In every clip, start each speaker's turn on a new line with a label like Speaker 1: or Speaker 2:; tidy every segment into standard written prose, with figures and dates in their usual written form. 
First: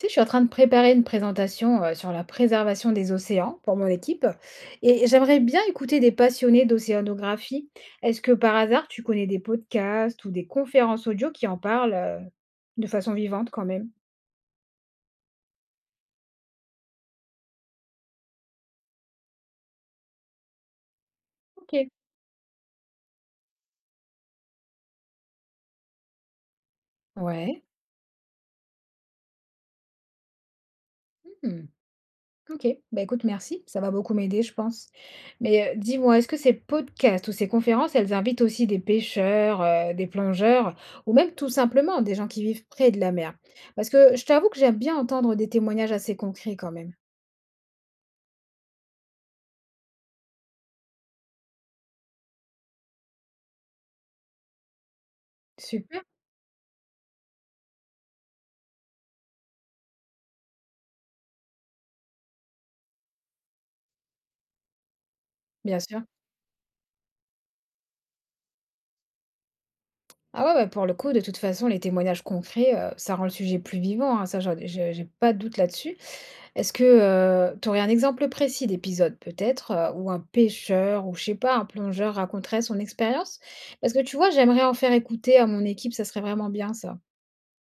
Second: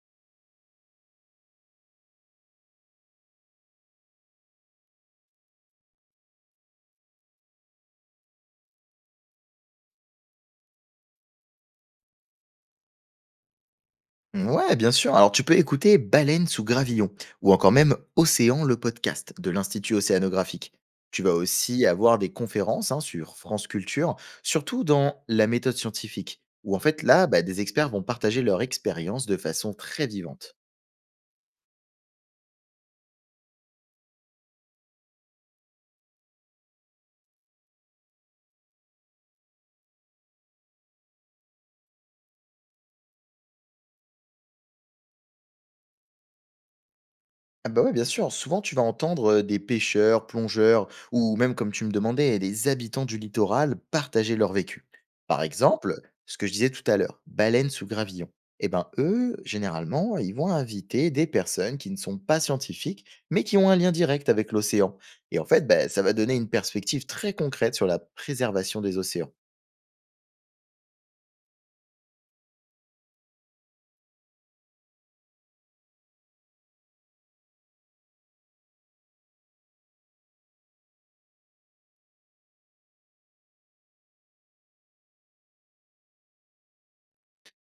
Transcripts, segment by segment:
Speaker 1: Tu sais, je suis en train de préparer une présentation sur la préservation des océans pour mon équipe et j'aimerais bien écouter des passionnés d'océanographie. Est-ce que par hasard, tu connais des podcasts ou des conférences audio qui en parlent de façon vivante quand même?
Speaker 2: Ouais, bien sûr. Alors, tu peux écouter Baleine sous gravillon ou encore même Océan, le podcast de l'Institut océanographique. Tu vas aussi
Speaker 1: Ok.
Speaker 2: avoir des conférences hein, sur France Culture, surtout dans la méthode scientifique, où en fait là, bah, des
Speaker 1: Ouais.
Speaker 2: experts vont partager leur expérience de façon très vivante.
Speaker 1: Mmh. OK. Bah, écoute, merci, ça va beaucoup m'aider, je pense. Mais, dis-moi, est-ce que ces podcasts ou ces conférences, elles invitent aussi des pêcheurs, des plongeurs ou même tout simplement des gens qui vivent près de la mer? Parce que je t'avoue que j'aime bien entendre des témoignages assez concrets quand même.
Speaker 2: Ah bah ouais, bien sûr. Souvent, tu vas entendre des pêcheurs, plongeurs, ou même, comme tu me demandais, des habitants du littoral partager leur vécu. Par exemple,
Speaker 1: Super.
Speaker 2: ce que je disais tout à l'heure, baleines sous gravillon. Eh ben, eux, généralement, ils vont inviter des personnes qui ne sont pas scientifiques, mais qui ont un lien direct avec l'océan. Et en fait,
Speaker 1: Bien
Speaker 2: bah,
Speaker 1: sûr.
Speaker 2: ça va donner une perspective très concrète sur la préservation des océans.
Speaker 1: Ah ouais, bah, pour le coup, de toute façon, les témoignages concrets, ça rend le sujet plus vivant, hein, ça j'ai pas de doute là-dessus. Est-ce que tu aurais un exemple précis d'épisode peut-être, où un pêcheur ou je sais pas, un plongeur raconterait son expérience? Parce que tu vois, j'aimerais en faire écouter à mon équipe, ça serait vraiment bien ça.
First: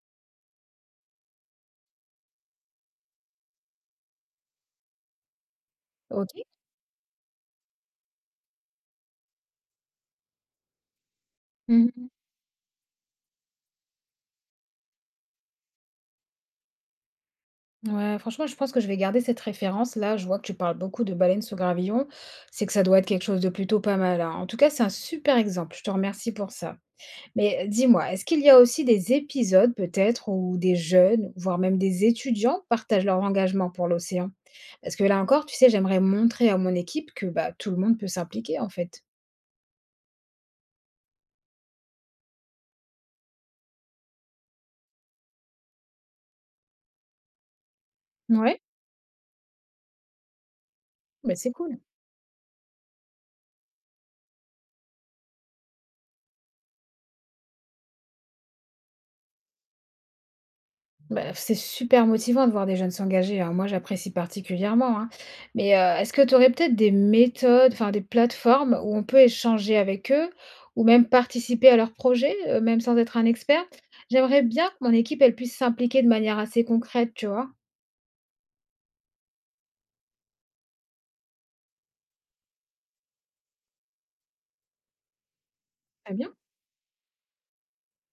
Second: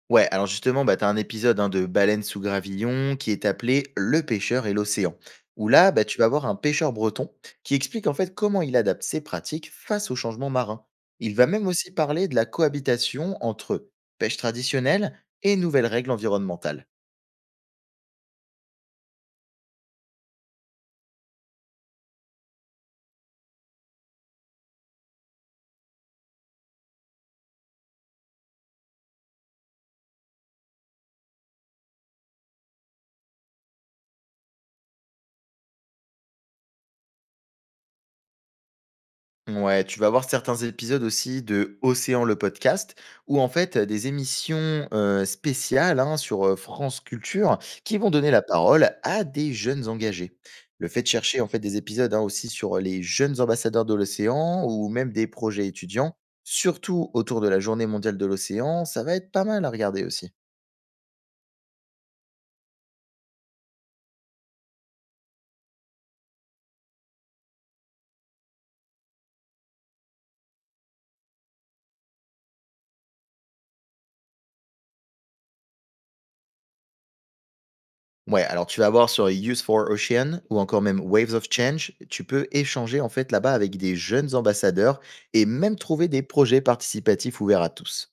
Speaker 2: Ouais, alors justement, bah, tu as un épisode hein, de Baleine sous gravillon qui est appelé Le pêcheur et l'océan, où là, bah, tu vas
Speaker 1: OK?
Speaker 2: voir un pêcheur breton qui explique en fait comment il adapte ses pratiques face au changement marin. Il va même aussi
Speaker 1: Mmh.
Speaker 2: parler de la cohabitation entre pêche traditionnelle et nouvelles règles environnementales.
Speaker 1: Ouais, franchement, je pense que je vais garder cette référence. Là, je vois que tu parles beaucoup de baleines sous gravillon, c'est que ça doit être quelque chose de plutôt pas mal, hein. En tout cas, c'est un super exemple, je te remercie pour ça. Mais dis-moi, est-ce qu'il y a aussi des épisodes peut-être où des jeunes, voire même des étudiants, partagent leur engagement pour l'océan? Parce que là encore, tu sais, j'aimerais montrer à mon équipe que bah, tout le monde peut s'impliquer en fait.
Speaker 2: Ouais, tu vas voir certains épisodes aussi de Océan le podcast, ou en fait des émissions spéciales hein, sur France Culture qui vont donner la
Speaker 1: Ouais,
Speaker 2: parole à des jeunes engagés. Le fait de
Speaker 1: mais
Speaker 2: chercher en
Speaker 1: c'est
Speaker 2: fait des
Speaker 1: cool.
Speaker 2: épisodes hein, aussi sur les jeunes ambassadeurs de l'océan ou même des projets étudiants, surtout autour de la Journée mondiale de l'océan, ça va être pas mal à regarder aussi.
Speaker 1: Bah, c'est super motivant de voir des jeunes s'engager, hein. Moi, j'apprécie particulièrement, hein. Mais est-ce que tu aurais peut-être des méthodes, enfin des plateformes où on peut échanger avec eux ou même participer à leurs projets, même sans être un expert? J'aimerais bien que mon équipe, elle puisse s'impliquer de manière assez concrète, tu vois.
Speaker 2: Ouais, alors tu vas voir sur Youth for Ocean ou encore même Waves of Change, tu peux échanger en fait là-bas avec des jeunes ambassadeurs et même trouver
Speaker 1: Très
Speaker 2: des
Speaker 1: bien.
Speaker 2: projets participatifs ouverts à tous.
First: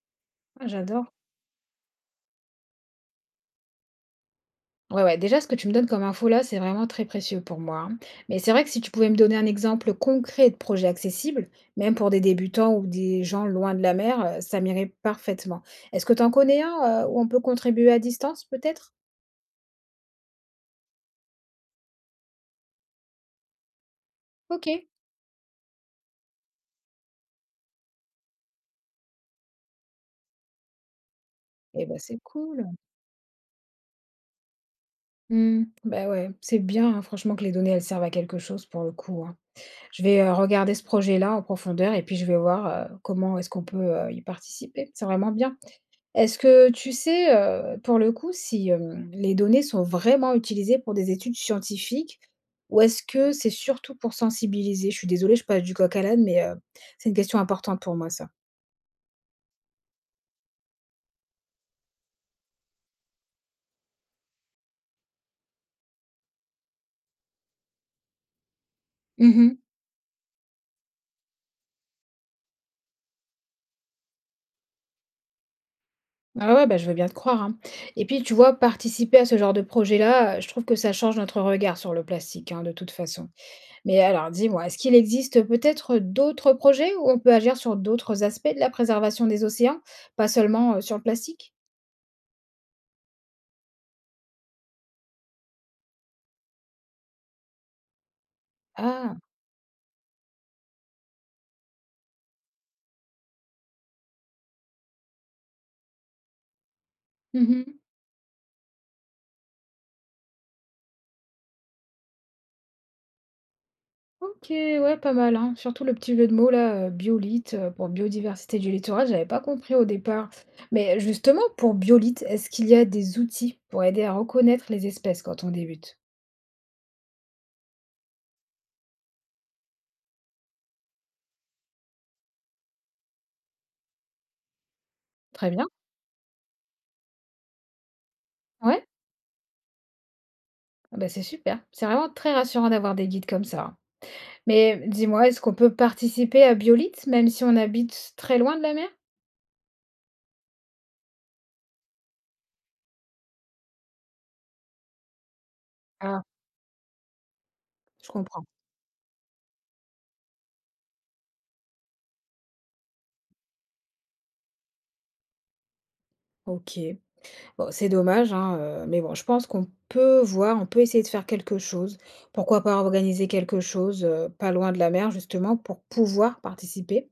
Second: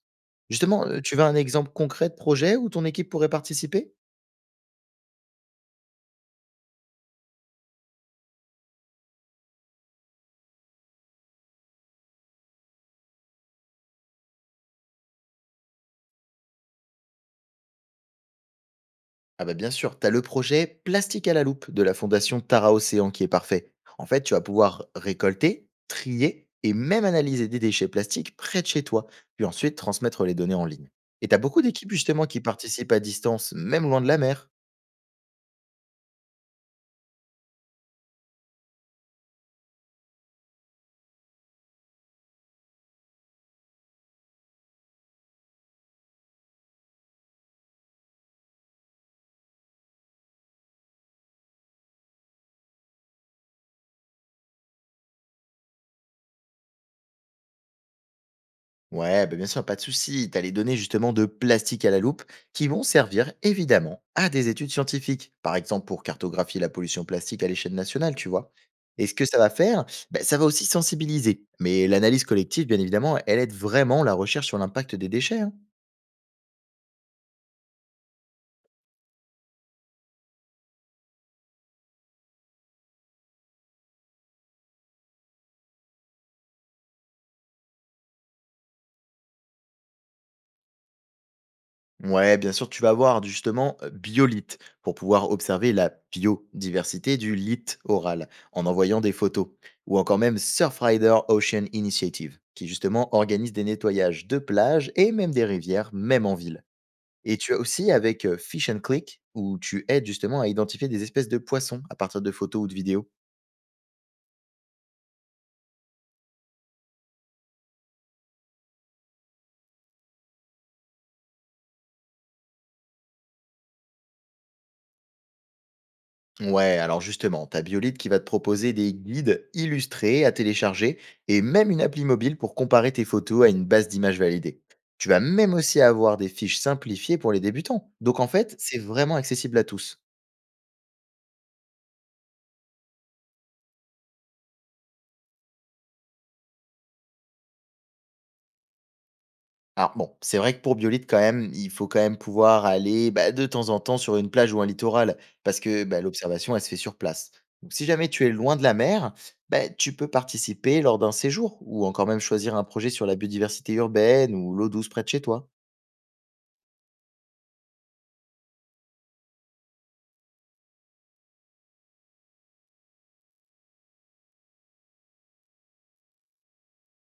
Speaker 1: Ah,
Speaker 2: Justement,
Speaker 1: j'adore.
Speaker 2: tu veux un exemple concret de projet où ton équipe pourrait participer?
Speaker 1: Ouais, ouais, déjà, ce que tu me donnes comme info là, c'est vraiment très précieux pour moi, hein. Mais c'est vrai que si tu pouvais me donner un exemple concret de projet accessible, même pour des débutants ou des gens loin de la mer, ça m'irait parfaitement. Est-ce que tu en connais un où on peut contribuer à distance, peut-être?
Speaker 2: Ah bah bien sûr, tu as le projet Plastique à la loupe de la fondation Tara Océan qui est parfait. En fait, tu vas
Speaker 1: Ok.
Speaker 2: pouvoir récolter, trier et même analyser des déchets plastiques près de chez toi, puis ensuite transmettre les données en ligne. Et tu as beaucoup
Speaker 1: Eh
Speaker 2: d'équipes
Speaker 1: ben, c'est
Speaker 2: justement qui
Speaker 1: cool.
Speaker 2: participent à distance, même loin de la mer.
Speaker 1: Hmm. Bah ouais, c'est bien, hein, franchement, que les données, elles servent à quelque chose pour le coup, hein. Je vais regarder ce projet-là en profondeur et puis je vais voir comment est-ce qu'on peut y participer. C'est vraiment bien. Est-ce que tu sais, pour le coup, si, les données sont vraiment utilisées pour des études scientifiques ou est-ce que c'est surtout pour sensibiliser? Je suis désolée, je passe du coq à l'âne, mais, c'est une question importante pour moi ça.
Speaker 2: Ouais, bah bien sûr, pas de souci. Tu as les données justement de plastique à la loupe qui vont servir évidemment à des études scientifiques. Par exemple, pour cartographier la pollution plastique à l'échelle nationale, tu vois. Et ce que ça va
Speaker 1: Mmh.
Speaker 2: faire, bah, ça va aussi sensibiliser. Mais l'analyse collective, bien évidemment, elle aide vraiment la recherche sur l'impact des déchets, hein.
Speaker 1: Ah ouais, bah, je veux bien te croire, hein, et puis, tu vois, participer à ce genre de projet-là, je trouve que ça change notre regard sur le plastique, hein, de toute façon. Mais alors, dis-moi, est-ce qu'il existe peut-être d'autres projets où on peut agir sur d'autres aspects de la préservation des océans? Pas seulement, sur le plastique?
Speaker 2: Ouais, bien sûr, tu vas voir justement biolithe pour pouvoir observer la biodiversité du lithe oral en envoyant des
Speaker 1: Ah.
Speaker 2: photos. Ou encore même Surfrider Ocean Initiative, qui justement organise des nettoyages de plages et même des rivières, même en ville. Et tu as
Speaker 1: Mmh.
Speaker 2: aussi avec Fish and Click, où tu aides justement à identifier des espèces de poissons à partir de photos ou de vidéos.
Speaker 1: OK, ouais, pas mal, hein. Surtout le petit jeu de mots là, biolithe, pour biodiversité du littoral, j'avais pas compris au départ. Mais justement, pour biolithe, est-ce qu'il y a des outils pour aider à reconnaître les espèces quand on débute?
Speaker 2: Ouais, alors justement, ta Biolite qui va te proposer des guides illustrés à télécharger et même une appli mobile pour comparer tes photos à une base d'images validée. Tu vas
Speaker 1: Très
Speaker 2: même
Speaker 1: bien,
Speaker 2: aussi avoir des fiches simplifiées pour les débutants. Donc en fait, c'est
Speaker 1: ouais,
Speaker 2: vraiment accessible à tous.
Speaker 1: ah bah, c'est super. C'est vraiment très rassurant d'avoir des guides comme ça, hein. Mais dis-moi, est-ce qu'on peut participer à biolithe même si on habite très loin de la mer?
Speaker 2: Alors bon, c'est vrai que pour Biolite quand même, il faut quand même pouvoir aller bah, de temps en temps sur une plage ou un littoral parce que bah,
Speaker 1: Ah,
Speaker 2: l'observation, elle se fait sur place. Donc si jamais
Speaker 1: je
Speaker 2: tu es
Speaker 1: comprends.
Speaker 2: loin de la mer, bah, tu peux participer lors d'un séjour ou encore même choisir un projet sur la biodiversité urbaine ou l'eau douce près de chez toi.
Speaker 1: OK. Bon, c'est dommage, hein, mais bon, je pense qu'on peut voir, on peut essayer de faire quelque chose. Pourquoi pas organiser quelque chose, pas loin de la mer justement pour pouvoir participer.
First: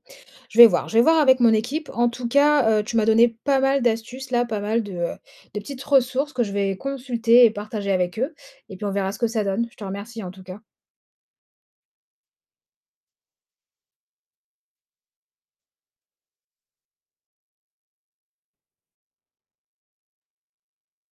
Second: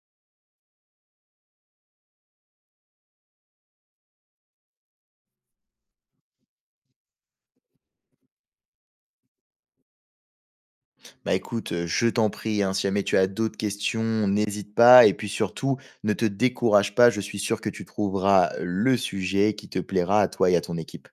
Speaker 1: Je vais voir avec mon équipe. En tout cas, tu m'as donné pas mal d'astuces là, pas mal de petites ressources que je vais consulter et partager avec eux et puis on verra ce que ça donne. Je te remercie en tout cas.
Speaker 2: Bah écoute, je t'en prie, hein, si jamais tu as d'autres questions, n'hésite pas et puis surtout, ne te décourage pas, je suis sûr que tu trouveras le sujet qui te plaira à toi et à ton équipe.